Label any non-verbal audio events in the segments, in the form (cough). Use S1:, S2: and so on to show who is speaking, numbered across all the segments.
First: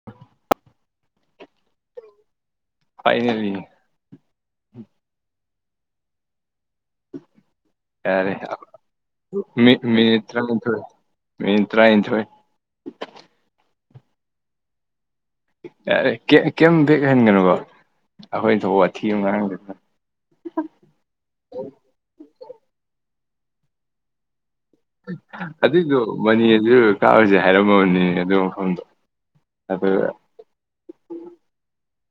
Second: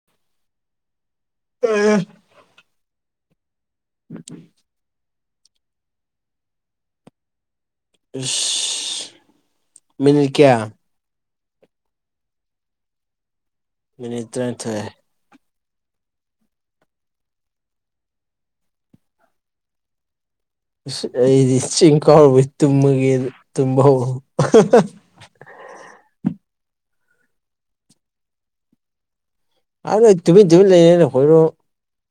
S1: (unintelligible)
S2: ꯑ (inaudible)
S1: ꯐꯥꯏꯅꯦꯂꯤ (inaudible)
S2: ꯎꯝꯝ (inaudible)
S1: ꯌꯥꯔꯦ ꯃꯤ ꯃꯤꯅꯤꯠ ꯇꯔꯥꯅꯤꯊꯣꯏ ꯃꯤꯅꯤꯠ ꯇꯔꯥꯅꯤꯟꯊꯣꯏ
S2: ꯃꯤꯅꯤꯠ ꯇꯔꯥꯅꯤꯊꯣꯏ
S1: ꯀꯔꯤꯝ ꯕꯦꯛ ꯍꯟꯒꯅꯨꯕꯣ ꯑꯩꯈꯣꯏ ꯊꯣꯛ ꯋꯥꯊꯤ ꯑꯗꯨꯝ ꯉꯥꯡꯅ
S2: ꯑꯁ ꯑꯩꯗꯤ ꯆꯤꯡ ꯀꯥꯔꯨꯕꯩ ꯇꯨꯝꯃꯒꯦ ꯇꯨꯝꯕ ꯍꯧꯔ
S1: ꯑꯗꯨꯏꯗꯨ ꯃꯅꯤꯅꯖꯨ ꯀꯥꯔꯨꯖꯦ ꯍꯥꯏꯔꯝꯃꯕꯅꯤ ꯑꯗꯨ ꯃꯐꯝꯗꯣ ꯑꯗꯨ
S2: ꯑꯗꯨꯗ ꯇꯨꯃꯤꯟ ꯇꯨꯃꯤꯟ ꯂꯩꯔꯦꯍꯣꯏꯔꯣꯡ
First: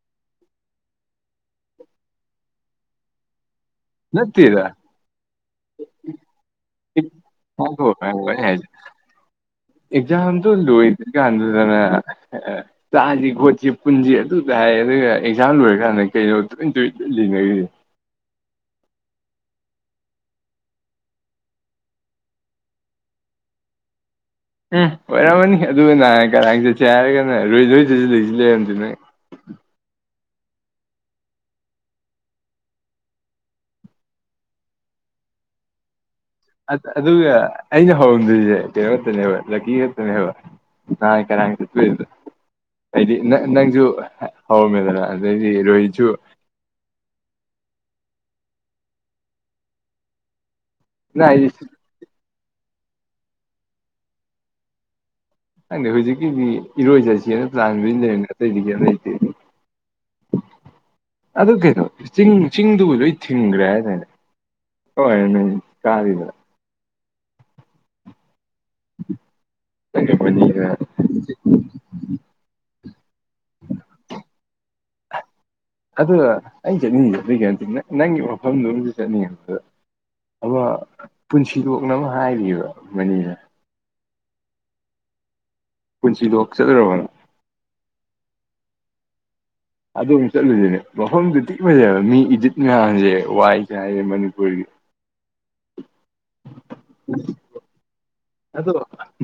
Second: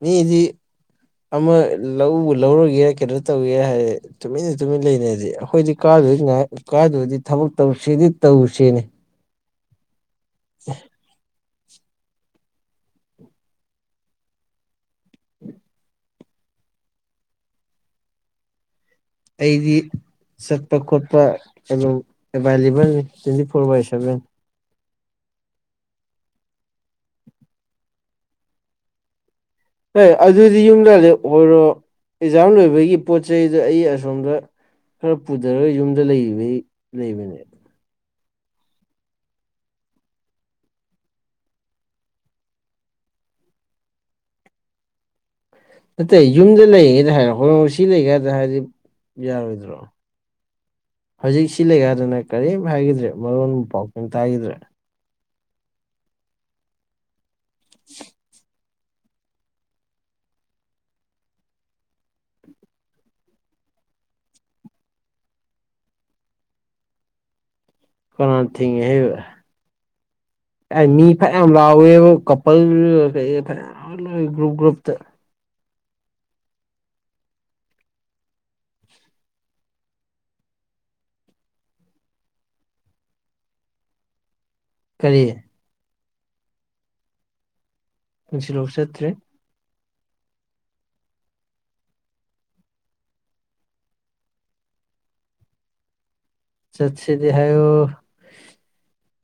S2: ꯃꯤꯗꯤ ꯑꯃ ꯂꯧ ꯂꯧꯔꯨꯒꯦ ꯀꯩꯅꯣ ꯇꯧꯒꯦ ꯍꯥꯏ ꯇꯨꯃꯤꯟꯅ
S1: ꯅꯠꯇꯦꯗ
S2: ꯇꯨꯃꯤꯟ ꯂꯩꯅꯤꯗꯤ ꯑꯩꯈꯣꯏꯗꯤ ꯀꯥꯗꯁꯨ ꯉꯥꯏ ꯀꯥꯗꯔꯗꯤ ꯊꯕꯛ ꯇꯧꯁꯤꯗꯤ ꯇꯧꯁꯤꯅꯦ
S1: ꯑꯦꯛꯖꯝꯗꯨ ꯂꯣꯏꯗꯔꯤ ꯀꯥꯟꯗꯨꯗꯅ ꯆꯥꯁꯤ ꯈꯣꯠꯁꯤ ꯄꯨꯟꯁꯤ ꯑꯗꯨ ꯇ ꯍꯥꯏ ꯑꯗꯨꯒ ꯑꯦꯛꯖꯥꯝ ꯂꯣꯏꯔꯀꯥꯟꯗ ꯀꯩꯅꯣ ꯇꯨꯃꯤ ꯇꯨꯃꯤꯟ ꯂꯣꯏ ꯂꯩꯅꯔꯤꯁꯦ
S2: ꯑꯩꯗꯤ ꯆꯠꯄ ꯈꯣꯠꯄ ꯀꯩꯅꯣ ꯑꯦꯕꯥꯏꯂꯦꯕꯜꯅꯤ ꯇ꯭ꯋꯦꯟꯇꯤ ꯐꯣꯔ ꯕꯥꯏ ꯁꯚꯦꯟ
S1: ꯎꯝ ꯑꯣꯏꯔꯝꯃꯅꯤ ꯑꯗꯨ ꯅꯍꯟ ꯀꯔꯥꯡ ꯆꯠꯁꯦ ꯍꯥꯏꯔꯒꯅ ꯔꯣꯏꯗꯣꯏ ꯂꯩꯁꯨ ꯂꯩꯔꯝꯗꯦ ꯅ
S2: ꯍꯣꯏ ꯑꯗꯨꯗꯤ ꯌꯨꯝꯗ ꯑꯣꯏꯔꯣ ꯑꯦꯛꯖꯥꯝ ꯂꯣꯏꯕꯒꯤ ꯄꯣꯠ ꯆꯩꯗꯣ ꯑꯩ ꯑꯁꯣꯝꯗ ꯈꯔ ꯄꯨꯊꯔꯒ ꯌꯨꯝꯗ ꯂꯩꯌꯨ
S1: ꯑ ꯑꯗꯨꯒ ꯑꯩꯅ ꯍꯧꯔꯝꯗꯣꯏꯁꯦ ꯀꯩꯅꯣ ꯉꯛꯇꯅꯦꯕ ꯂꯛꯀꯤ ꯈꯛꯇꯅꯦꯕ ꯅꯍꯥꯟ ꯀꯔꯥꯡ ꯆꯠꯄꯩꯗꯨꯗ ꯑꯩꯗꯤ ꯅꯪꯁꯨ ꯍꯧꯔꯝꯃꯦꯗꯅ ꯑꯗꯩꯗꯤ ꯔꯣꯍꯤꯠꯁꯨ
S2: ꯅꯇꯦ ꯌꯨꯝꯗ ꯂꯩꯔꯤꯉꯩꯗ ꯍꯥꯏꯔꯛꯄ ꯁꯤ ꯂꯩ ꯀꯥꯗ ꯍꯥꯏꯗꯤ ꯌꯥꯔꯣꯏꯗ꯭ꯔꯣ
S1: ꯅ ꯑꯩꯗꯤ
S2: ꯍꯧꯖꯤꯛꯁꯤ ꯂꯩꯀꯥꯗꯅ ꯀꯔꯤꯝ ꯍꯥꯏꯈꯤꯗ꯭ꯔꯦ ꯃꯔꯣꯟ ꯄꯥꯎ ꯀꯔꯤꯝ ꯇꯥꯈꯤꯗ꯭ꯔꯦ
S1: ꯈꯪꯗ ꯍꯧꯖꯤꯛꯀꯤꯗꯤ ꯏꯔꯣꯏꯆꯠꯁꯦꯅ ꯄ꯭ꯂꯥꯟ ꯂꯣꯏ ꯂꯩꯅ ꯑꯇꯩꯗꯤ ꯀꯦꯝ ꯂꯩꯇꯦ ꯑꯗꯨ ꯀꯩꯅꯣ ꯆꯤꯡ ꯆꯤꯡꯗꯨꯕꯨ ꯂꯣꯏ ꯊꯤꯡꯈ꯭ꯔꯦ ꯍꯥꯏꯗꯥꯏꯅꯦ ꯍꯣꯏ (unintelligible)
S2: ꯀꯅꯥ ꯊꯤꯡꯉꯦ ꯍꯥꯏꯕ ꯃꯤ ꯐ ꯌꯥꯝ ꯂꯥꯎꯋꯦꯕ ꯄꯩ ꯐꯅꯥꯝ ꯒ꯭ꯔꯨꯨꯞ ꯒ꯭ꯔꯨꯞ ꯇ
S1: ꯑꯗꯨꯅ ꯑꯩ ꯆꯠꯅꯤꯡꯉꯦ ꯑꯗꯨꯏ ꯅꯇꯦ ꯅꯪꯒꯤ ꯃꯐꯝꯗꯨꯁꯨ ꯆꯠꯅꯤꯡꯉꯦꯗꯨꯗ ꯑꯃ ꯄꯨꯟꯁꯤꯂꯣꯛꯅ ꯑꯃ ꯍꯥꯏꯔꯤꯕ ꯃꯅꯤꯅ
S2: ꯀꯔꯤ
S1: ꯄꯨꯟꯁꯤꯂꯣꯛ ꯆꯠꯂꯨꯔꯕ ꯅꯪ
S2: ꯄꯨꯟꯁꯤꯂꯣꯛ ꯆꯠꯇ꯭ꯔꯤ
S1: ꯑꯗꯨꯝ ꯆꯠꯂꯨꯁꯤꯅꯦ ꯃꯐꯝꯗꯨ ꯊꯤꯟ ꯐꯖꯩꯕ ꯃꯤ ꯏꯗꯤꯠ ꯃꯌꯥꯝꯁꯦ ꯋꯥꯏ ꯆꯥꯏꯔꯦ ꯃꯅꯤꯄꯨꯔꯒꯤ (inaudible)
S2: ꯆꯠꯁꯦꯗꯤ ꯍꯥꯏꯌꯣ
S1: ꯑꯗꯣ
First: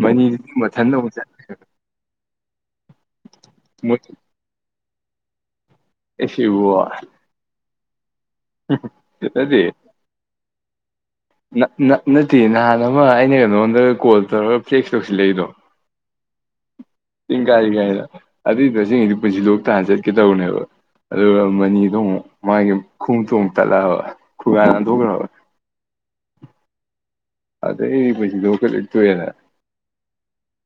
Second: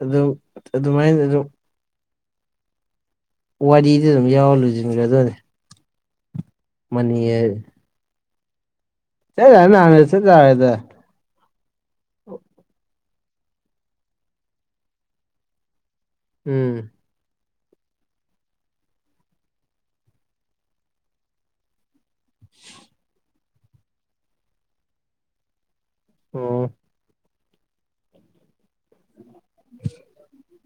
S2: ꯑꯗꯨ
S1: ꯃꯅꯤꯗꯨꯗꯤ ꯃꯊꯟꯗ ꯑꯃꯨꯛ
S2: ꯑꯗꯨꯃꯥꯏꯅ
S1: ꯆꯠ
S2: ꯑꯗꯨꯝ
S1: ꯃꯣꯏ
S2: ꯋꯥꯔꯤꯗꯤ ꯑꯗꯨꯝ ꯌꯥꯎꯔ ꯂꯨꯁꯤꯟꯒ꯭ꯔꯗꯣꯏꯅꯤ
S1: (unintelligible)
S2: ꯌꯦꯁ
S1: (inaudible)
S2: ꯆꯠ ꯌꯥꯔ ꯅꯍꯥꯟꯅ ꯆꯠ ꯌꯥꯔꯦꯗ
S1: ꯅ ꯅ ꯅꯠꯇꯤꯌꯦ ꯅꯍꯥꯟ ꯑꯃ ꯑꯩꯅ ꯀꯩꯅꯉꯣꯟꯗ ꯀꯣꯜ ꯇꯧꯔꯒ ꯐ꯭ꯂꯦꯛꯁ ꯇꯧꯁꯤꯜꯂꯛꯏꯗꯣ
S2: ꯎꯝ
S1: ꯆꯤꯡ ꯀꯥꯏ ꯀꯥꯏꯗ ꯑꯗꯨꯏ ꯇꯁꯤꯡꯁꯤꯗꯤ ꯄꯨꯟꯁꯤ ꯂꯣꯛꯇ ꯆꯠꯀꯦ ꯇꯧꯅꯦꯕ ꯑꯗꯨꯒ ꯃꯅꯤꯗꯣ ꯃꯨꯛ ꯃꯥꯒꯤ ꯈꯨꯃꯨꯛꯇꯣ ꯑꯃꯨꯛ ꯇꯠꯂꯛꯑꯕ ꯈꯨꯒꯥ ꯍꯟꯊꯣꯛꯈ꯭ꯔꯕ
S2: ꯑꯣ
S1: ꯑꯗꯩ ꯄꯨꯟꯁꯤꯂꯣꯛ ꯀꯖꯦ ꯇꯣꯛꯑꯦꯗꯅ
S2: ꯎ (inaudible)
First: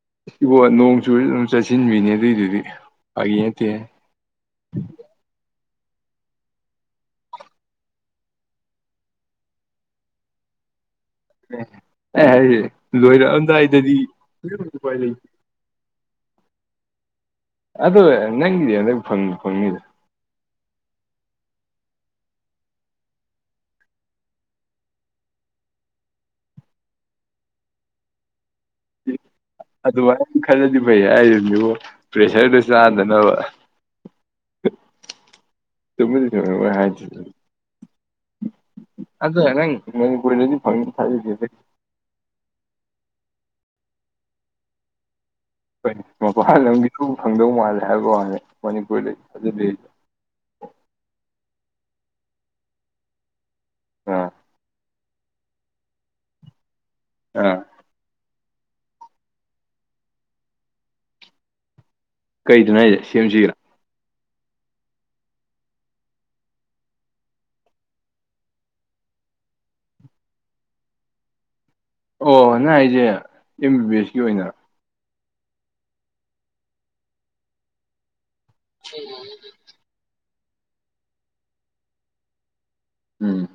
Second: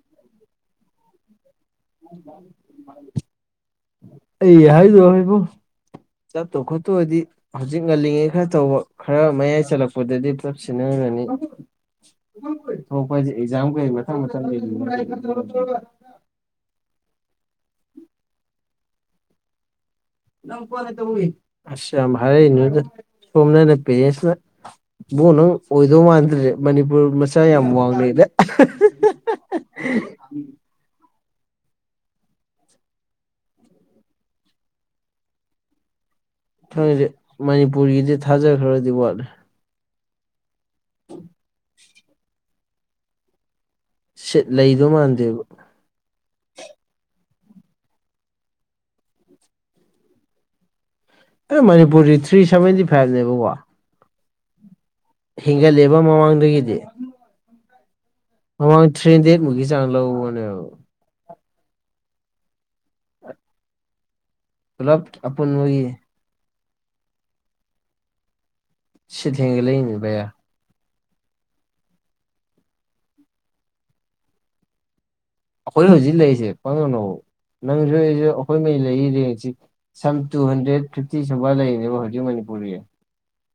S1: ꯏꯕꯣ ꯅꯣꯡ ꯆꯨꯔ ꯑꯗꯨꯝ ꯆꯠꯁꯤꯟꯕꯤꯅꯦ ꯑꯗꯨꯏꯗꯨꯗꯤ ꯐꯒꯤ ꯅꯠꯇꯦ
S2: ꯑꯩ ꯍꯥꯏꯗꯣ ꯍꯥꯏꯕꯣ ꯆꯠꯇꯧ ꯈꯣꯠꯇꯧ ꯑꯣꯏꯗꯤ ꯍꯧꯖꯤꯛ ꯉꯜꯂꯤꯉꯩ ꯈꯔ ꯇꯧꯕ ꯈꯔ ꯃꯌꯥꯏ ꯆꯜꯂꯛꯄꯗꯗꯤ ꯄꯨꯂꯞ ꯁꯤꯟꯅꯔꯅꯤ
S1: ꯑꯩ ꯍꯥꯏꯁꯦ
S2: ꯊꯣꯛꯄ ꯍꯥꯏꯁꯦ ꯑꯦꯛꯖꯥꯝ ꯀꯩ
S1: ꯂꯣꯏꯔꯛꯑꯝꯗꯥꯏꯗꯗꯤ
S2: ꯃꯊꯪ ꯃꯊꯪ
S1: ꯀꯔꯤꯝ ꯎꯄꯥꯏ ꯂꯩꯇꯦ ꯑꯗꯨ ꯅꯪꯒꯤꯗꯤ ꯍꯟꯗꯛ ꯐꯪ ꯐꯪꯅꯤꯗ
S2: ꯑꯁ ꯌꯥꯝ ꯍꯥꯏꯔꯛꯏꯅ ꯁꯣꯝꯗꯅ ꯄꯦꯔꯦꯟꯁꯅ ꯏꯕꯨꯡꯉꯣ ꯅꯪ ꯑꯣꯏꯗꯧ ꯃꯥꯟꯗ꯭ꯔꯦ ꯃꯅꯤꯄꯨꯔ ꯃꯆꯥ ꯌꯥꯝ ꯋꯥꯡꯂꯦꯗ
S1: ꯑꯗꯨꯃꯥꯏꯅ ꯈꯔꯂꯗꯤ ꯐꯩ ꯍꯥꯏꯔꯤꯕꯅꯦꯕꯣ ꯄ꯭ꯔꯦꯁꯔꯗꯨ ꯆꯥꯗꯅꯕ ꯊ ꯍꯥꯏ
S2: ꯈꯪꯗꯦ ꯃꯅꯤꯄꯨꯔꯒꯤꯗꯤ ꯊꯥꯖꯈ꯭ꯔꯗꯤ ꯋꯥꯠꯂꯦ
S1: ꯑꯗ ꯅ ꯅ ꯀꯣꯏꯂꯦꯗꯤ ꯐꯪ ꯊꯥꯏ
S2: (unintelligible) ꯁꯤ ꯂꯩꯗꯧ ꯃꯥꯟꯗꯦꯕ
S1: ꯑꯩꯣꯏ ꯃꯄꯥꯟ ꯂꯝꯒꯤ ꯁ ꯐꯪꯗꯧ ꯃꯥꯜꯂꯦ ꯍꯥꯏꯕ ꯋꯥꯂꯦ ꯃꯅꯤꯄꯨꯔꯗ ꯐꯖ ꯂꯩ
S2: ꯑꯦ ꯃꯅꯤꯄꯨꯔꯗꯤ ꯊ꯭ꯔꯤ ꯁꯕꯦꯟꯇꯤ ꯐꯥꯏꯚꯅꯦꯕꯀꯣ
S1: ꯑꯥ
S2: ꯍꯦꯟꯒꯠꯂꯦꯕ ꯃꯃꯥꯡꯗꯒꯤꯗꯤ
S1: ꯑ
S2: ꯃꯃꯥꯡ ꯊ꯭ꯔꯤ ꯍꯟꯗ꯭ꯔꯦꯠ ꯃꯨꯛꯀꯤ ꯆꯥꯡ ꯂꯧꯅꯦꯕ
S1: ꯀꯩꯗꯨꯅꯣ ꯍꯥꯏꯁꯦ ꯁꯦꯝꯁꯤꯔꯥ
S2: ꯄꯨꯂꯞ ꯑꯄꯨꯟ ꯑꯣꯏꯌꯦ ꯁꯤ ꯊꯦꯡꯒ ꯂꯩꯅꯦꯕꯌꯥ
S1: ꯑꯣ ꯅꯪ ꯑꯩꯁꯦ ꯑꯦꯝ ꯕꯤ ꯕꯤ ꯑꯦꯁꯀꯤ ꯑꯣꯏꯅ
S2: ꯑꯩꯈꯣꯏ ꯍꯧꯖꯤꯛ ꯂꯩꯔꯤꯁꯦ ꯀꯗꯅꯣ ꯅꯪꯁꯨ ꯑꯩꯈꯣꯏꯉꯩ ꯂꯩꯔꯤꯁꯤ ꯁꯝ ꯇꯨ ꯍꯟꯗ꯭ꯔꯦꯠ ꯐꯤꯐꯇꯤ ꯁꯨꯕ ꯂꯩꯔꯤꯅꯦꯕ ꯍꯧꯖꯤꯛ ꯃꯅꯤꯄꯨꯔꯒꯤ
S1: ꯎꯝ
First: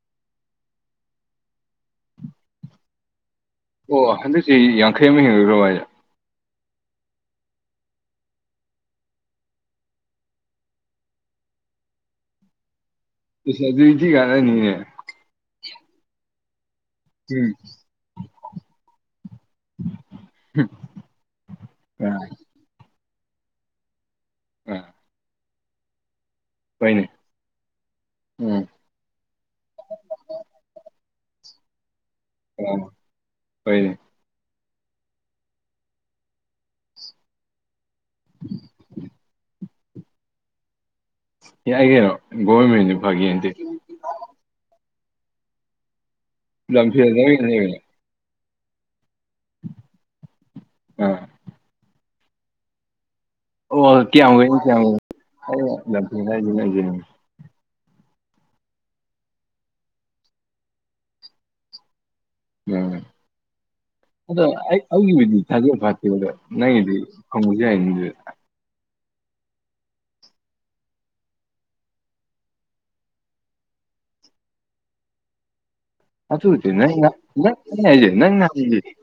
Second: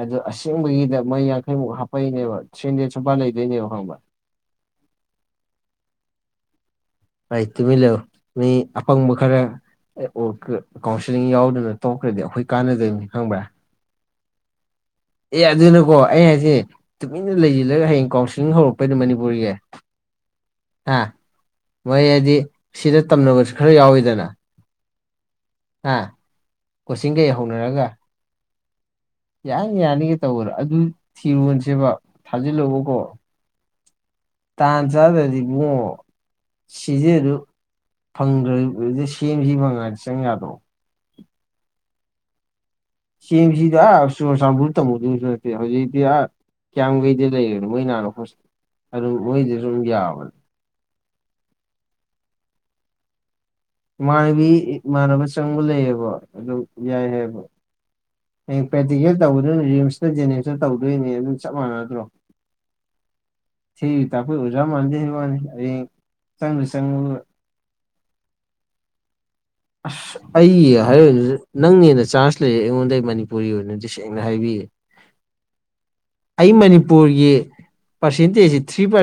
S2: ꯑꯗꯣ ꯑꯁꯦꯡꯕꯒꯤꯗ ꯃꯩ ꯌꯥꯡꯈꯩꯃꯨꯛ ꯍꯥꯞꯄꯛꯩꯅꯦꯕ ꯊ꯭ꯔꯤ ꯍꯟꯗ꯭ꯔꯦꯠ ꯁꯨꯄꯥꯥꯟ ꯂꯩꯗꯣꯏꯅꯦꯕ ꯈꯪꯕ꯭ꯔꯥ
S1: ꯑꯣ ꯍꯟꯗꯛꯁꯤꯤ ꯌꯥꯡꯈꯩ ꯑꯃ ꯍꯦꯟꯂꯣꯏꯗ꯭ꯔꯣꯕꯥ ꯍꯥꯏꯁꯦ
S2: ꯍꯥꯏ ꯇꯨꯃꯤ ꯂ ꯃꯤ ꯑꯄꯥꯪꯕ ꯈꯔ ꯑꯣ ꯀꯥꯎꯟꯁꯤꯂꯤꯡ ꯌꯥꯎꯗꯅ ꯇꯧꯈ꯭ꯔꯗꯤ ꯑꯩꯈꯣꯏ ꯀꯥꯟꯅꯗꯣꯏꯕꯅꯤ ꯈꯪꯕ
S1: ꯑꯗꯨꯗꯤꯤ ꯀꯥꯟꯅꯅꯤꯅꯦ
S2: ꯑꯦ ꯑꯗꯨꯅꯀꯣ ꯑꯩ ꯍꯥꯏꯁꯦ ꯇꯨꯃꯤꯟꯅ
S1: ꯎꯝ
S2: ꯂꯩꯁꯤꯜꯂꯒ ꯍꯌꯦꯡ ꯀꯥꯎꯟꯁꯤꯂꯤꯡ ꯍꯧꯔꯛꯄꯩꯗ ꯃꯅꯤꯄꯨꯔꯒꯤ ꯑ ꯃꯣꯏ
S1: ꯑꯥ
S2: ꯍꯥꯏꯗꯤ ꯁꯤꯗ ꯇꯝꯅꯕꯁꯨ ꯈꯔ ꯌꯥꯎꯋꯤꯗꯅ
S1: ꯑ
S2: ꯑ ꯀꯣꯆꯤꯡꯒꯩ ꯍꯧꯅꯔꯒ
S1: ꯎꯝ
S2: ꯌꯥꯅꯤ ꯌꯥꯅꯤꯒꯦ ꯇꯧꯕꯗ ꯑꯗꯨ ꯊꯤꯔꯣꯟꯁꯦꯕ ꯊꯥꯖꯤꯜꯂꯑꯣꯀꯣ
S1: ꯍꯣꯏ
S2: ꯇꯥꯟ ꯆ ꯑꯗꯨꯗꯤꯕꯨ ꯁꯤꯁꯦ ꯑꯗꯨ ꯐꯪꯗ꯭ꯔ ꯁꯦꯝꯁꯤ ꯃꯉꯥꯏꯗ ꯆꯪ ꯌꯥꯗ꯭ꯔꯣ
S1: ꯌꯥꯒꯦꯩꯅꯣ ꯒꯣꯏꯃꯤ
S2: ꯁꯤꯁꯤꯗ ꯍꯧꯖꯤꯗꯤ ꯀꯌꯥꯝ
S1: ꯂꯝꯐꯦꯜꯗ
S2: ꯀꯩꯗꯤ
S1: ꯑꯣꯏꯅ
S2: ꯂꯩꯔꯅꯣ
S1: ꯂꯩꯕꯅꯦ
S2: ꯃꯣꯏ ꯍꯥꯟꯅꯣꯣ ꯑꯗꯨꯝ ꯃꯣꯏꯗꯁꯨ ꯑꯗꯨꯝ ꯌꯥꯕꯅꯦ
S1: ꯑ ꯑꯣ ꯀꯌꯥꯝ
S2: ꯏꯃꯥꯟꯅꯕꯤ
S1: ꯀꯨꯏꯅ ꯀꯌꯥꯝ
S2: ꯏꯃꯥꯟꯅꯕ ꯆꯪꯕ
S1: ꯑꯩꯅ
S2: ꯂꯩꯌꯦꯕ
S1: ꯂꯝꯐꯦꯜ
S2: ꯑꯗꯨꯝ
S1: ꯍꯥꯏꯁꯤꯅ ꯑꯩꯁꯦ
S2: ꯌꯥꯏ ꯍꯥꯏꯕ ꯑꯩ ꯄ꯭ꯔꯦꯛꯇꯤꯀꯦꯜ ꯇꯧꯕꯗꯣꯏꯅꯤ ꯔꯤꯝꯁꯇ ꯖꯦꯅꯤꯝꯁꯇ ꯇꯧꯗꯣꯏꯅꯦ ꯑꯗꯨꯝ ꯆꯞ ꯃꯥꯟꯅꯗ꯭ꯔꯣ ꯊꯤꯔꯤ
S1: ꯎ
S2: ꯇꯥꯛꯄꯩ ꯑꯣꯖꯥ ꯃꯥꯟꯗꯦ ꯍꯥꯏ
S1: ꯑꯗꯒꯤꯕꯗꯤ
S2: ꯋꯥꯅꯤ
S1: ꯊꯖ
S2: ꯍꯌꯦꯡ
S1: ꯐꯇꯒ
S2: ꯆꯪꯗ
S1: ꯅꯗꯤ
S2: ꯆꯪꯉꯒ
S1: ꯃ
S2: ꯑꯁ ꯑꯩ ꯍꯥꯏꯔꯏꯅ ꯅꯪꯅ ꯍꯦꯟꯅ ꯆꯥꯟꯖ ꯂꯩꯌꯦ ꯑꯩꯉꯣꯟꯗ ꯃꯅꯤꯄꯨꯔꯤ ꯑꯣꯏꯅꯗꯤ ꯁꯦꯡꯅ ꯍꯥꯏꯕꯤ
S1: ꯆ ꯅ
S2: ꯃꯅꯤꯄꯨꯔꯒꯤ
S1: ꯅ ꯍꯥꯏꯦ ꯅꯪ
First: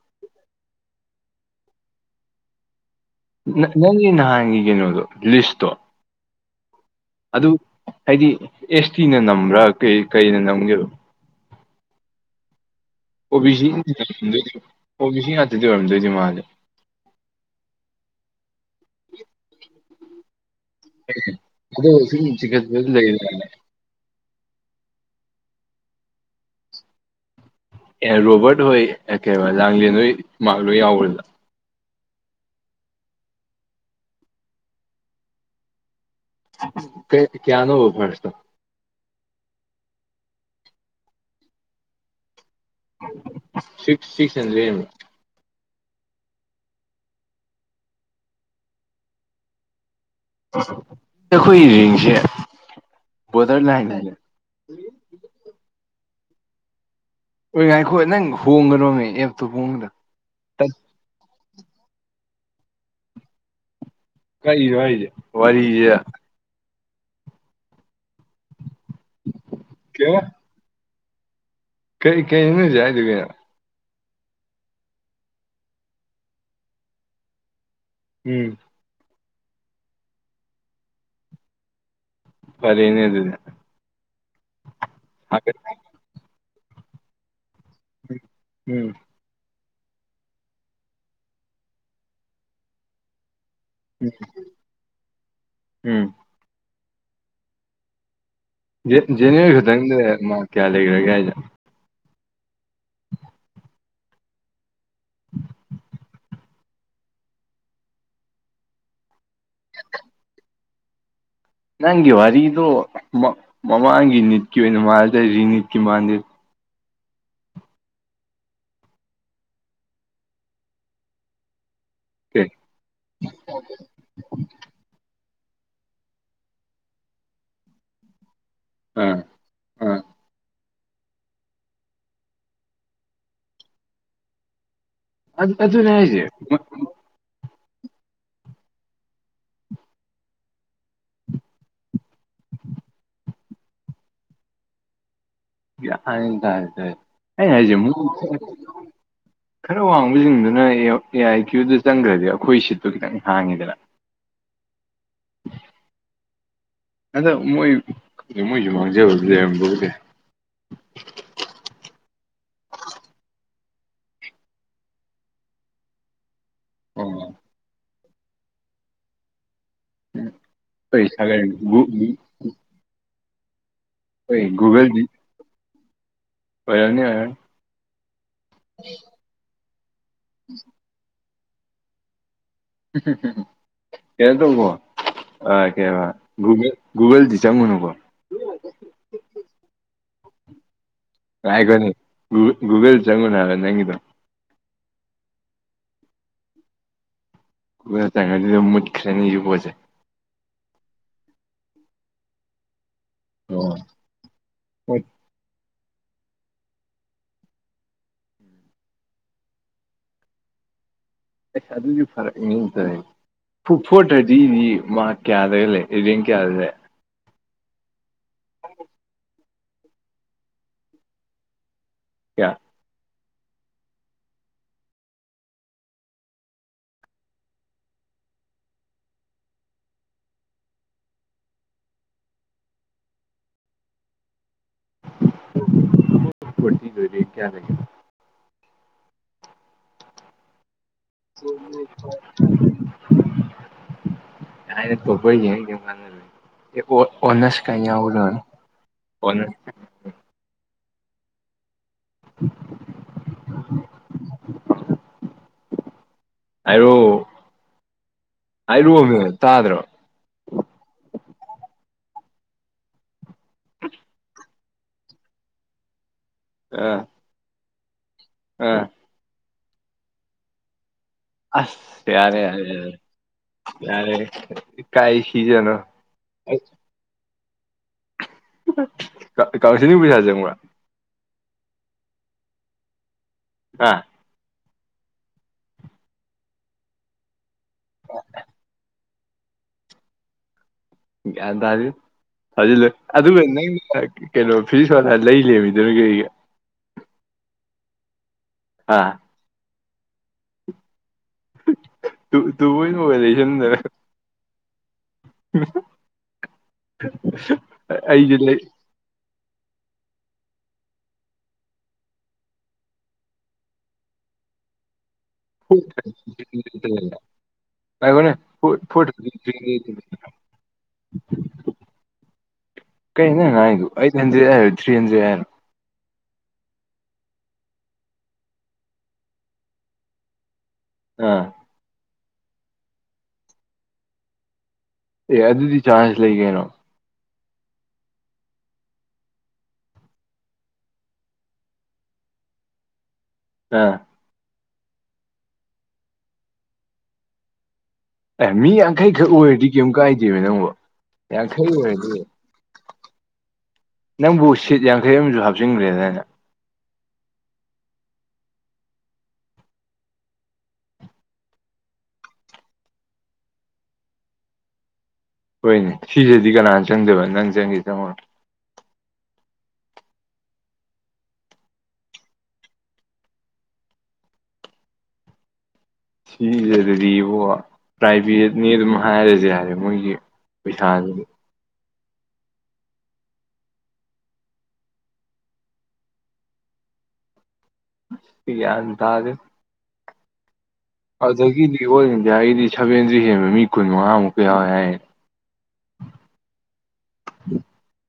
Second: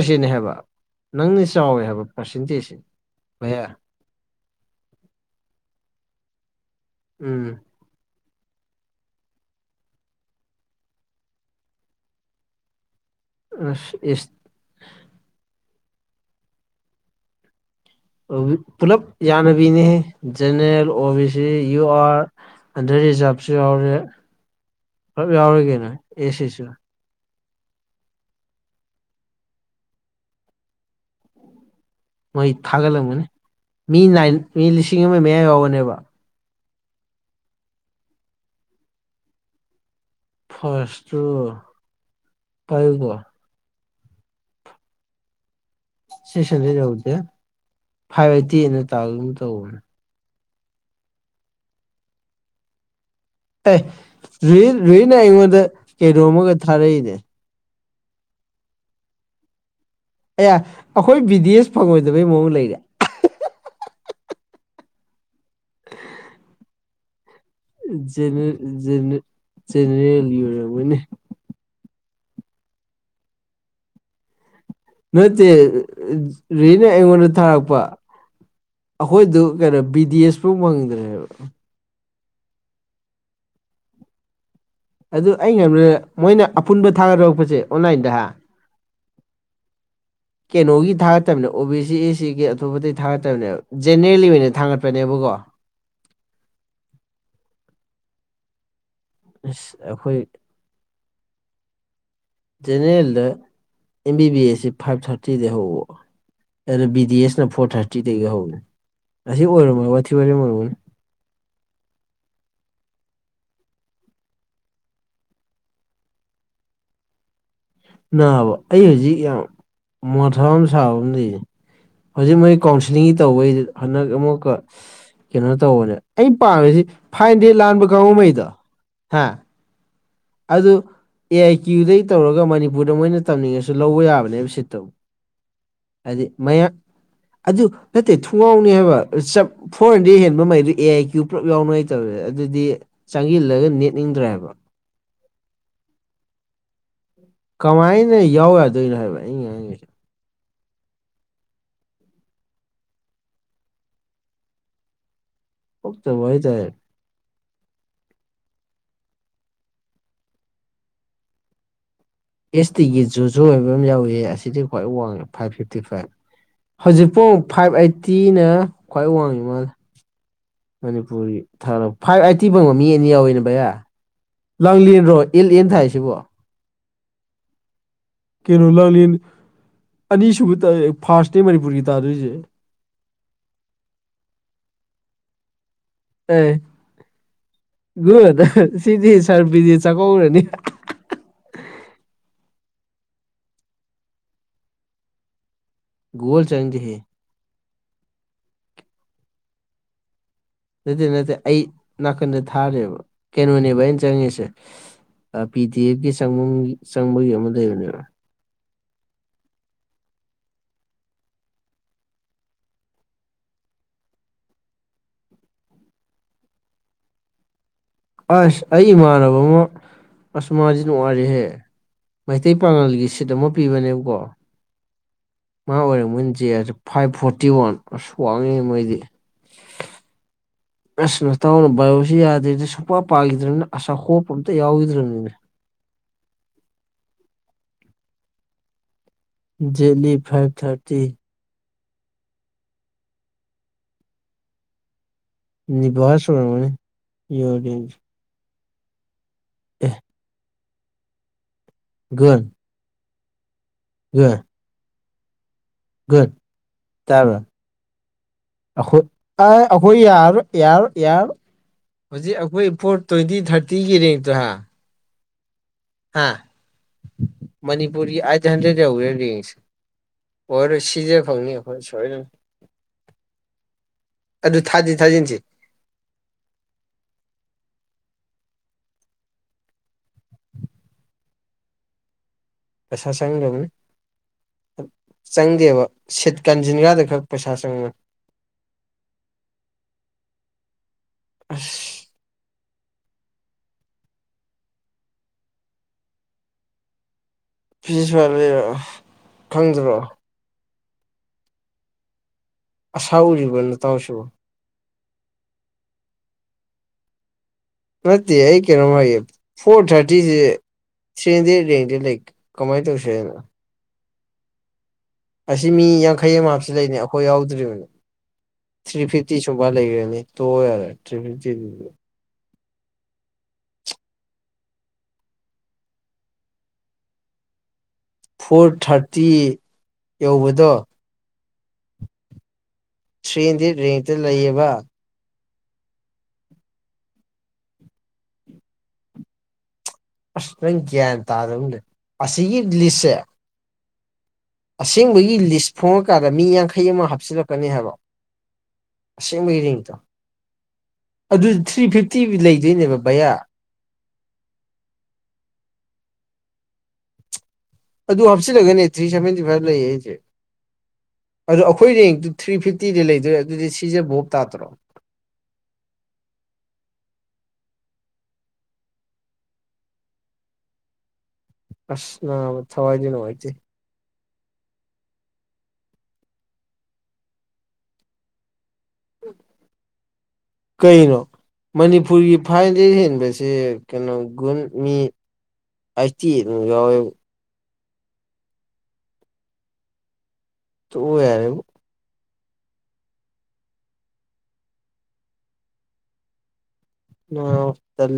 S2: ꯁꯤꯅꯦ ꯍꯥꯏꯕ ꯅꯪꯅ ꯆꯥꯎꯋꯦ ꯍꯥꯏꯕ ꯄꯥꯔꯁꯦꯟꯇꯦꯖꯁꯤ ꯚꯩꯌꯥ
S1: ꯅꯪꯒꯤ ꯅꯍꯥꯟꯒꯤ ꯀꯩꯅꯣꯗꯣ ꯂꯤꯁꯇꯣ
S2: ꯎꯝ
S1: ꯑꯗꯨ ꯍꯥꯏꯗꯤ ꯑꯦꯁ ꯇꯤꯅ ꯅꯝꯕ꯭ꯔꯥ ꯀꯩ ꯀꯩꯅ ꯅꯝꯒꯦꯕ ꯑꯣꯕꯤ ꯁꯤꯝ
S2: ꯑꯁ ꯏꯁ
S1: ꯑꯣꯕꯤ ꯁꯤ ꯉꯇꯗꯤ ꯑꯣꯏꯔꯝꯗꯣꯏꯁꯦ ꯃꯥꯁꯦ
S2: ꯄꯨꯂꯞ ꯌꯥꯅꯕꯤꯅꯤ ꯖꯦꯅꯦꯔꯦꯜ ꯑꯣ ꯕꯤ ꯁꯤ ꯌꯨ
S1: ꯑꯗꯣ
S2: ꯑꯥꯔ
S1: ꯁꯨꯝ ꯆꯤꯡꯈꯠꯄꯗ
S2: ꯑꯟꯗꯔ
S1: ꯂꯩꯗꯅ
S2: ꯔꯤꯖꯥꯕꯁꯨ ꯌꯥꯎꯔꯦ ꯄꯨꯂꯞ ꯌꯥꯎꯔꯤꯒꯦꯅ ꯑꯦꯁꯤꯁꯨ
S1: ꯑꯦ ꯔꯣꯕꯔꯠ ꯍꯣꯏ ꯀꯩꯅ ꯂꯥꯡꯂꯦꯟ ꯍꯣꯏ ꯃꯥꯔ ꯂꯣꯏ ꯌꯥꯎꯕ꯭ꯔꯗ
S2: ꯃꯣꯏ ꯊꯥꯒꯠꯂꯝꯒꯅꯤ ꯃꯤ ꯅꯥꯏꯟ ꯃꯤ ꯂꯤꯁꯤꯡ ꯑꯃ ꯃꯌꯥ ꯌꯥꯎꯕꯅꯦꯕ
S1: ꯀꯩ ꯀꯌꯥ ꯅꯣ ꯎꯕꯕꯔꯇ
S2: ꯐꯁꯇ ꯄꯥꯏꯕ
S1: ꯁꯤꯛꯁ ꯁꯤꯛꯁ ꯑꯟ꯭ꯔꯦ
S2: ꯁꯇꯦꯁꯟꯗꯩ ꯌꯧꯗꯦ ꯐꯥꯏꯚ ꯑꯥꯏꯠꯇꯤꯅ ꯇꯥꯒ ꯑꯃꯨꯛ ꯇꯧꯕꯅꯦ
S1: ꯑꯩꯈꯣꯏꯒꯤꯔꯤꯡꯁꯦ ꯕꯣꯔꯗꯔ
S2: ꯑꯦ
S1: ꯂꯥꯏꯟ ꯍꯥꯏꯅ
S2: ꯔꯨꯍꯤꯠ ꯔꯨꯍꯤꯠꯅ ꯑꯩꯉꯣꯟꯗ ꯀꯩꯅꯣꯝ ꯑꯃꯒ ꯊꯥꯔꯛꯏꯅꯦ
S1: ꯍꯣꯏ ꯉꯥꯏꯈꯣ ꯅꯪ ꯍꯣꯡꯒꯗꯣꯅꯦ ꯑꯦꯞꯇꯨ ꯍꯣꯡꯕꯗ
S2: ꯑꯦꯌꯥ ꯑꯩꯈꯣꯏ ꯕꯤꯗꯤꯁ ꯐꯪꯉꯣꯏꯗꯕꯩ ꯃꯑꯣꯡ ꯂꯩꯔꯦ
S1: ꯀꯩ ꯋꯥꯏꯦ ꯋꯥꯔꯤꯔꯤꯁꯦ ꯀꯩꯕ
S2: ꯖꯅꯔꯦꯜ ꯌ ꯑꯣꯏꯔꯃꯅꯦ
S1: ꯀꯩ ꯀꯩ ꯏꯅꯖ ꯍꯥꯏꯗꯨ ꯀ
S2: ꯅꯠꯇꯦ ꯔꯦꯅ ꯑꯩꯉꯣꯟꯗ ꯊꯥꯔꯛꯄ
S1: ꯎꯝ
S2: ꯑꯩꯈꯣꯏꯗꯨ ꯀꯩꯅꯣ ꯕꯤ ꯗꯤ ꯑꯦꯁ ꯐꯥꯎ ꯐꯪꯗ꯭ꯔꯦꯕ
S1: ꯐꯔꯅꯦ ꯑꯗꯨꯗꯤ
S2: ꯑꯗꯨ
S1: ꯍꯥꯏꯒꯠ
S2: ꯑꯩ (unintelligible) ꯃꯣꯏꯅ ꯑꯄꯨꯟꯕ ꯊꯥꯒꯠꯗꯔꯛꯄꯁꯦ ꯑꯣꯟꯂꯥꯏꯟꯗ
S1: ꯎꯝ
S2: ꯀꯩꯅꯣꯒꯤ ꯊꯥꯒꯠꯇꯕꯅꯦ ꯑꯣ ꯕꯤ ꯁꯤ ꯑꯦ ꯁꯤꯒꯤ ꯑꯇꯣꯞꯄꯇꯩ ꯊꯥꯒꯠꯇꯕꯅꯦꯕ
S1: ꯎꯝ
S2: ꯖꯦꯅꯦꯔꯦꯂꯤ ꯑꯣꯏꯅ ꯊꯥꯡꯒꯠꯄꯅꯦꯕꯀꯣ
S1: ꯎꯝ ꯖꯪꯅꯔꯦꯜ
S2: ꯑꯁ
S1: ꯈꯇꯪꯗ
S2: ꯑꯩꯈꯣꯏ
S1: ꯃꯥꯛ ꯀꯌꯥ ꯂꯩꯒ꯭ꯔꯒꯦ ꯍꯥꯏꯖꯦ
S2: ꯖꯦꯅꯦꯔꯦꯜꯗ ꯑꯦꯝ ꯕꯤ ꯕꯤ ꯑꯦꯁ ꯁꯤ ꯐꯥꯏꯚ ꯊꯥꯔꯇꯤꯗꯒꯤ ꯍꯧꯑꯣ ꯑꯗꯨꯗ ꯕꯤ ꯗꯤ ꯑꯦꯁꯅ ꯐꯣꯔ ꯊꯥꯔꯇꯤꯩꯒ ꯍꯧꯦ ꯑꯁꯤ ꯑꯣꯏꯔꯝꯃꯣꯏ ꯋꯥꯊꯤ ꯋꯥꯔ ꯃꯔꯣꯅꯤ
S1: ꯅꯪꯒꯤ ꯋꯥꯔꯤꯗꯣ ꯃꯃꯥꯡꯒꯤ ꯅꯤꯠꯀꯤ ꯑꯣꯏꯅ ꯃꯥꯜꯗ ꯔꯤꯅꯤꯠꯀꯤ ꯃꯥꯟꯗꯦ
S2: ꯅꯥꯕ ꯑꯩ ꯍꯧꯖꯤꯛ ꯌꯥꯝ ꯃꯣꯊꯥ ꯑꯃ ꯁꯥꯕ ꯑꯃ ꯂꯩꯔꯤꯁꯦ ꯍꯧꯖꯤꯛ
S1: ꯑꯦ
S2: ꯃꯣꯏ ꯀꯥꯎꯟꯁꯤꯂꯤꯡꯒꯤ ꯇꯧꯕꯩꯁꯤ ꯍꯟꯗꯛ ꯑꯃꯨꯛꯀ ꯀꯩꯅꯣ ꯇꯧꯕꯅꯦ ꯑ ꯄꯥꯝꯃꯤꯁꯤ ꯐꯥꯏ ꯍꯟꯗꯦ ꯂꯥꯟꯕ ꯀꯥꯡꯉꯉꯩꯗꯣ
S1: ꯑꯥ
S2: ꯍꯥ
S1: ꯑꯥ
S2: ꯑꯗꯨ ꯑꯦ ꯑꯥꯏ ꯀ꯭ꯌꯨꯗꯩ ꯇꯧꯔꯒ ꯃꯅꯤꯄꯨꯔꯗ ꯃꯣꯏꯅ ꯇꯝꯅꯤꯡꯉꯁꯨ ꯂꯧꯕ ꯌꯥꯕꯅꯦꯕ ꯁꯤꯠꯇꯕꯨ
S1: ꯑꯗꯨꯅꯦ ꯍꯥꯏꯁꯦ
S2: ꯍꯥꯏꯗꯤ ꯃꯌꯥ ꯑꯗꯨ ꯅꯠꯇꯦ ꯊꯨꯡꯒꯥꯎꯅꯤ ꯍꯥꯏꯕ ꯆꯞ ꯐꯣꯔ ꯍꯟꯗ꯭ꯔꯦꯗ ꯍꯦꯟꯕ ꯃꯩꯗꯨ ꯑꯦ ꯑꯥꯏ ꯀ꯭ꯌꯨ ꯄꯨꯂꯞ ꯌꯥꯎꯅ ꯍꯥꯏ ꯇꯧꯦ ꯑꯗꯨꯗꯤ ꯆꯪꯁꯤꯜꯂꯒ ꯅꯦꯠꯅꯤꯡꯗ꯭ꯔꯦꯕ
S1: (unintelligible) ꯑꯩꯅ ꯍꯥꯏꯁꯦ
S2: ꯀꯃꯥꯏꯅ ꯌꯥꯎ ꯌꯥꯗꯣꯏꯅꯣ ꯍꯥꯏꯕ ꯑꯩ
S1: ꯈꯔ
S2: ꯉꯥꯡꯉꯤꯁꯦ
S1: ꯋꯥꯡ ꯀꯥꯡꯕꯤꯁꯤꯡꯗꯨꯅ ꯑꯦ ꯑꯥꯏ ꯀ꯭ꯌꯨꯗꯨ ꯆꯪꯈ꯭ꯔꯗꯤ ꯑꯩꯈꯣꯏ ꯁꯤꯠꯇꯨ ꯈꯤꯇꯪ ꯍꯥꯡꯉꯤꯗꯅ
S2: ꯑꯣꯛꯇ ꯋꯥꯍꯤ ꯇꯥꯏ
S1: ꯑꯗ ꯃꯣꯏ ꯃꯣꯏꯁꯨ ꯃꯥꯡꯖꯕꯗꯤ ꯂꯩꯔꯝꯕꯧꯗꯤ
S2: ꯑꯦꯁ ꯇꯤꯒꯤ ꯖꯨ ꯖꯨ ꯍꯥꯏꯕ ꯑꯃ ꯌꯥꯎꯏ ꯑꯁꯤꯗꯤ ꯈ꯭ꯋꯥꯏ ꯋꯥꯡꯉꯦ ꯐꯥꯏꯚ ꯐꯤꯐꯇꯤ ꯐꯥꯏꯚ
S1: ꯑꯣ
S2: ꯍꯧꯖꯤꯛꯐꯥꯎ ꯐꯥꯏꯚ ꯑꯩꯠꯇꯤꯅ ꯈ꯭ꯋꯥꯏ ꯋꯥꯡꯉꯤ ꯃꯥꯜꯂꯦ
S1: ꯑꯩꯈꯣꯏ
S2: ꯃꯅꯤꯄꯨꯔꯤ
S1: ꯁꯥꯒꯩ
S2: ꯊꯥ ꯐꯥꯏꯚ
S1: ꯑꯩꯈꯣꯏ
S2: ꯑꯩꯠ ꯇꯤ ꯐꯪꯕ ꯃꯤ ꯑꯅꯤ ꯌꯥꯎꯋꯦꯅꯦ ꯕꯌꯥ ꯂꯥꯡ
S1: ꯒꯨꯒꯜꯗꯤ
S2: ꯂꯦꯟꯔꯣ ꯑꯦꯜ ꯑꯦꯟ ꯊꯥꯏꯁꯤꯕꯣ
S1: ꯑꯣꯏꯔꯝꯅꯤ ꯑꯣꯏꯅꯤ
S2: ꯀꯩꯅꯣ ꯂꯥꯡꯂꯦꯟ ꯑꯅꯤꯁꯨꯕ ꯐꯥꯔꯥꯁꯅꯦ ꯃꯅꯤꯄꯨꯔꯒꯤ ꯇꯥꯗꯣꯏꯁꯦ
S1: ꯀꯩꯅꯣ ꯇꯧꯕꯣ ꯑ ꯀꯦꯕ
S2: ꯑꯦ
S1: ꯒꯜꯗꯤ ꯆꯪꯉꯨꯅꯀꯣ
S2: (unintelligible) ꯁꯤꯗꯤ ꯁꯔꯕꯤꯗꯤ ꯆꯀꯧꯔꯦꯅꯤ
S1: (unintelligible) ꯒꯨꯨꯒꯜ ꯆꯪꯉꯨꯅꯣ ꯍꯥꯏꯕ ꯅꯪꯒꯤꯗꯣ
S2: ꯒꯨꯒꯜ ꯆꯪꯗꯦꯍꯦ
S1: ꯆꯪꯉ ꯑꯗꯨꯝ ꯃꯨꯠꯈ꯭ꯔꯦꯅꯤ (unintelligible)
S2: ꯅꯠꯇꯦ ꯅꯠꯇꯦ ꯑꯩ ꯅꯥꯀꯟꯗ ꯊꯥꯔꯦꯕ
S1: ꯑꯣ
S2: ꯀꯩꯅꯣꯅꯦꯕ ꯑꯩꯅ ꯆꯪꯉꯤꯁꯦ ꯄꯤ ꯗꯤ ꯑꯦꯐꯀꯤ ꯆꯪꯐꯝ ꯆꯪꯕꯒꯤ ꯑꯃ ꯂꯩꯕꯅꯦꯕ
S1: ꯑ ꯑꯗꯨꯗꯤ ꯐꯔ ꯌꯦꯡ ꯇꯔ ꯐꯨꯠ ꯐꯣꯔ ꯊꯥꯔꯇꯤꯗꯤ ꯃꯥ ꯀꯌꯥꯗꯒ ꯂꯩ ꯑꯦꯔꯦꯟ ꯀꯌꯥꯗ ꯂꯩ
S2: ꯑꯁ ꯑꯩ ꯏꯃꯥꯟꯅꯕ ꯑꯃ ꯑꯁꯃꯥꯖꯤ ꯅꯨꯡꯉꯥꯏꯔꯤꯍꯦ
S1: ꯀꯌꯥ
S2: ꯃꯩꯇꯩ ꯄꯥꯉꯜꯒꯤ ꯁꯤꯠ ꯑꯃ ꯄꯤꯕꯅꯦꯕꯀꯣ ꯃꯥ ꯑꯣꯏꯔꯝꯕꯅꯤ ꯆꯦ ꯐꯥꯏꯚ ꯐꯣꯔꯇꯤ ꯋꯥꯟ ꯑꯁ ꯋꯥꯡꯉꯤ ꯃꯣꯏꯗꯤ ꯑꯁ ꯅ ꯇꯥꯎꯅ ꯌꯁꯤ ꯌꯥꯗꯗꯤ ꯁꯨꯄꯥ ꯄꯒꯗ꯭ꯔꯦꯅꯦ ꯑꯁ ꯍꯣꯄꯇ ꯌꯥꯎꯒꯗ꯭ꯔꯣꯅꯤꯅꯦ
S1: ꯐꯇꯤ ꯀꯌꯥ ꯂꯩꯒꯦ
S2: ꯖꯦꯂꯤ ꯐꯥꯏꯚ ꯊꯥꯔꯇꯤ
S1: (unintelligible)
S2: ꯅꯤꯚꯥꯁ ꯑꯣꯏꯔꯝꯒꯅꯤ
S1: (unintelligible) ꯑꯣꯅꯔꯁ ꯀꯥꯏ
S2: ꯌꯣꯔꯤꯡ
S1: ꯌꯥꯎꯏ
S2: ꯑꯦ ꯒꯟ
S1: (unintelligible)
S2: (unintelligible)
S1: (unintelligible)
S2: ꯒꯗ
S1: ꯍꯥꯏꯔꯣ
S2: ꯇꯥꯕꯔꯥ ꯑꯩꯈꯣꯏ
S1: ꯍꯥꯏꯔꯣꯃꯦ ꯇꯥꯗ꯭ꯔꯣ
S2: ꯑꯩꯈꯣꯏ ꯌꯥꯔꯔꯣꯏ ꯌꯥꯔꯔꯣꯏ ꯌꯥꯔꯔꯣꯏ ꯍꯧꯖꯤꯛ ꯑꯩꯈꯣꯏ ꯐꯣꯔ ꯇ꯭ꯋꯦꯟꯇꯤ ꯊꯥꯔꯇꯤꯒꯤ ꯔꯦꯡꯇꯣ ꯍꯥ ꯍꯥꯥ
S1: ꯑꯥ
S2: ꯃꯅꯤꯄꯨꯔꯒꯤ ꯑꯥꯏꯠ ꯍꯟꯗ꯭ꯔꯦꯠ
S1: ꯑꯥ
S2: ꯌꯧꯒ꯭ꯔꯦ ꯔꯦꯡꯖꯦ ꯑꯣꯏꯔꯔꯣꯏ ꯁꯤꯖꯥ
S1: ꯑꯁ ꯌꯥꯔꯦ ꯌꯥꯔꯦ ꯌꯥꯔꯦ ꯌꯥꯔꯦ
S2: ꯑꯗꯨ ꯊꯥꯖꯤ
S1: ꯏꯀꯥꯏ
S2: ꯊꯥꯖꯤꯟꯁꯤ
S1: ꯁꯤꯖꯒꯔꯣ ꯀꯥꯎꯟꯁꯤꯂꯤꯡ ꯄꯩꯁꯥ ꯆꯪꯕ꯭ꯔꯥ
S2: ꯄꯩꯁꯥ ꯆꯪꯗꯕꯅꯤ
S1: ꯑꯥ
S2: ꯆꯪꯗꯦꯕ ꯁꯤꯠ ꯀꯥꯟꯖꯤꯟꯒꯔꯥꯗꯥ ꯈꯔ ꯄꯩꯁꯥ ꯆꯪꯕꯅꯤ
S1: ꯒ꯭ꯌꯥꯟ ꯇꯥꯗꯦꯗꯥ
S2: ꯑꯁ
S1: ꯐꯥꯖꯤꯜꯂꯨ ꯑꯗꯨꯒꯥ ꯅꯪꯅ ꯀꯩꯅꯣ ꯐꯤꯖꯤꯁ ꯍꯥꯟꯅ ꯂꯩ ꯂꯩꯔꯝꯃꯤꯗꯨꯅ ꯀꯩꯒꯤ
S2: ꯐꯤꯖꯤꯁ ꯍꯥꯟꯅ ꯂꯩꯔꯕ
S1: ꯑꯥ
S2: ꯈꯪꯗꯔꯣ
S1: ꯇꯨꯕꯨꯣꯏ
S2: ꯑꯁꯥ
S1: ꯑꯣꯏꯅ
S2: ꯎꯔꯤꯕ
S1: ꯂꯩꯁꯟꯗꯥꯅ
S2: ꯅꯇꯥꯎꯁꯤꯕꯨ
S1: (unintelligible)
S2: ꯅꯠꯇꯦ
S1: ꯂꯩ
S2: ꯑꯩ ꯀꯩꯅꯣꯃꯥ ꯐꯣꯔ ꯊꯥꯔꯇꯤꯁꯦ ꯊ꯭ꯔꯤ ꯍꯟꯗ꯭ꯔꯦꯠ ꯔꯦꯡꯗꯥ ꯂꯩ ꯀꯃꯥꯏꯅ ꯇꯧꯁꯤ ꯍꯥꯏꯅꯣ ꯑꯁꯤ ꯃꯤ ꯌꯥꯡꯈꯩ ꯑꯃ ꯍꯥꯞꯁꯤꯂꯩꯅꯤ ꯑꯩꯈꯣꯏ ꯌꯥꯎꯗ꯭ꯔꯤꯕꯅꯦ
S1: ꯉꯥꯏꯈꯣꯅꯦ
S2: three
S1: four
S2: fifty
S1: thousand three
S2: ꯁꯨꯕꯥ
S1: ꯍꯟꯗ꯭ꯔꯦꯗ
S2: ꯂꯩꯒꯔꯥꯅꯤ ꯇꯣꯛꯑꯣ ꯌꯥꯔꯦ ꯊ꯭ꯔꯤ ꯐꯤꯐꯇꯤꯗꯨꯗꯤ
S1: ꯀꯩꯅꯣ ꯅꯪ ꯉꯥꯡꯉꯤꯗꯣ ꯑꯩꯠ ꯍꯟꯗ꯭ꯔꯦꯠ ꯍꯥꯏꯔꯣ ꯊ꯭ꯔꯤ ꯍꯟꯗ꯭ꯔꯦꯠ ꯍꯥꯏꯔꯣ
S2: ꯐꯣꯔ ꯊꯥꯔꯇꯤ ꯌꯧꯕꯗꯣ
S1: ꯑꯥ
S2: ꯊ꯭ꯔꯤ ꯍꯟꯗ꯭ꯔꯦꯠ ꯔꯦꯡꯇꯥ ꯂꯩꯌꯦꯕ
S1: ꯑꯦ ꯑꯗꯨꯗꯤ ꯆꯥꯟꯁ ꯂꯩ ꯀꯩꯅꯣ
S2: ꯑꯁ ꯅꯪ ꯒ꯭ꯌꯥꯟ ꯇꯥꯗꯕꯃꯥ ꯂꯩꯔꯦ ꯑꯁꯤꯒꯤ ꯂꯤꯁꯁꯦ
S1: ꯑꯥ
S2: ꯑꯁꯦꯡꯕꯒꯤ ꯂꯤꯁ ꯐꯣꯡꯉꯀꯥꯟꯗꯥ ꯃꯤ ꯌꯥꯡꯈꯩ ꯑꯃ ꯍꯥꯞꯆꯤꯜꯂꯛꯀꯥꯅꯤ ꯍꯥꯏꯕ
S1: ꯑꯦ ꯃꯤ ꯌꯥꯡꯈꯩ ꯈꯛ
S2: ꯑꯁꯦꯡꯕꯒꯤ
S1: ꯑꯣꯏꯔꯗꯤ ꯀꯩꯝ
S2: ꯔꯤꯡꯇꯣ
S1: ꯀꯥꯏꯗꯦꯕ ꯅꯪꯕꯨ
S2: ꯑꯗꯨ
S1: ꯌꯥꯡꯈꯩ
S2: ꯊ꯭ꯔꯤ ꯐꯤꯐꯇꯤ
S1: ꯑꯣꯏꯔꯗꯤ
S2: ꯂꯩꯗꯣꯏꯅꯦꯕ ꯚꯩꯌꯥ
S1: ꯅꯪꯕꯨ ꯁꯤꯠ ꯌꯥꯡꯈꯩ ꯑꯃꯁꯨ ꯍꯥꯞꯆꯤꯟꯈ꯭ꯔꯦꯗꯥꯏꯅꯦ
S2: ꯑꯗꯨ ꯍꯥꯞꯆꯜꯂꯒꯅꯦ ꯊ꯭ꯔꯤ ꯁꯥꯚꯦꯟꯇꯤ ꯐꯥꯏꯚ ꯂꯩꯌꯦ ꯍꯥꯏꯁꯦ ꯑꯗꯣ ꯑꯩꯈꯣꯏ ꯔꯦꯡꯇꯨ ꯊ꯭ꯔꯤ ꯐꯤꯐꯇꯤꯗꯤ ꯂꯩꯗꯣꯏꯔꯦ ꯑꯗꯨꯗꯤ ꯁꯤꯁꯦ ꯚꯣꯞ ꯇꯥꯇ꯭ꯔꯣ
S1: ꯍꯣꯏꯅꯦ ꯁꯤꯁꯤꯗꯤ ꯀꯅꯥꯅ ꯆꯪꯗꯣꯏꯕ ꯅꯪ ꯆꯪꯒꯦ ꯆꯪꯉꯨꯔꯣ
S2: ꯑꯁ ꯅꯥꯕ ꯊꯋꯥꯏꯗꯤ ꯅꯨꯡꯉꯥꯏꯇꯦ
S1: ꯁꯤꯖꯥꯗꯥꯗꯤꯕꯣ ꯄ꯭ꯔꯥꯏꯚꯦꯠꯅꯤ ꯑꯗꯨꯝ ꯍꯥꯏꯔꯁꯨ ꯌꯥꯔꯦ ꯃꯣꯏꯒꯤ
S2: ꯀꯩꯅꯣ
S1: ꯄꯩꯁꯥꯗꯨꯗꯤ
S2: ꯃꯅꯤꯄꯨꯔꯒꯤ ꯐꯥꯏꯗꯥꯒꯤ ꯍꯦꯟꯕꯁꯤ ꯀꯩꯅꯣ ꯒꯨꯟ ꯃꯤ ꯑꯥꯏꯇꯤ ꯑꯥꯏꯠꯃꯨꯛ ꯌꯥꯎꯏ
S1: ꯌꯥꯟ ꯇꯥꯗꯦꯗꯥ
S2: ꯇꯣꯛꯑꯣ ꯌꯥꯔꯦꯕꯣ
S1: ꯑꯗꯨꯗꯥꯒꯤꯗꯤ ꯑꯣꯜ ꯏꯟꯗꯤꯌꯥꯒꯤꯗꯤ ꯁꯚꯦꯟꯗ꯭ꯔꯤ ꯍꯦꯟꯕ ꯃꯤ ꯀꯨꯟ ꯃꯉꯥꯃꯨꯛꯀꯥ ꯌꯥꯎꯋꯦ ꯍꯥꯏ
S2: ꯑꯣ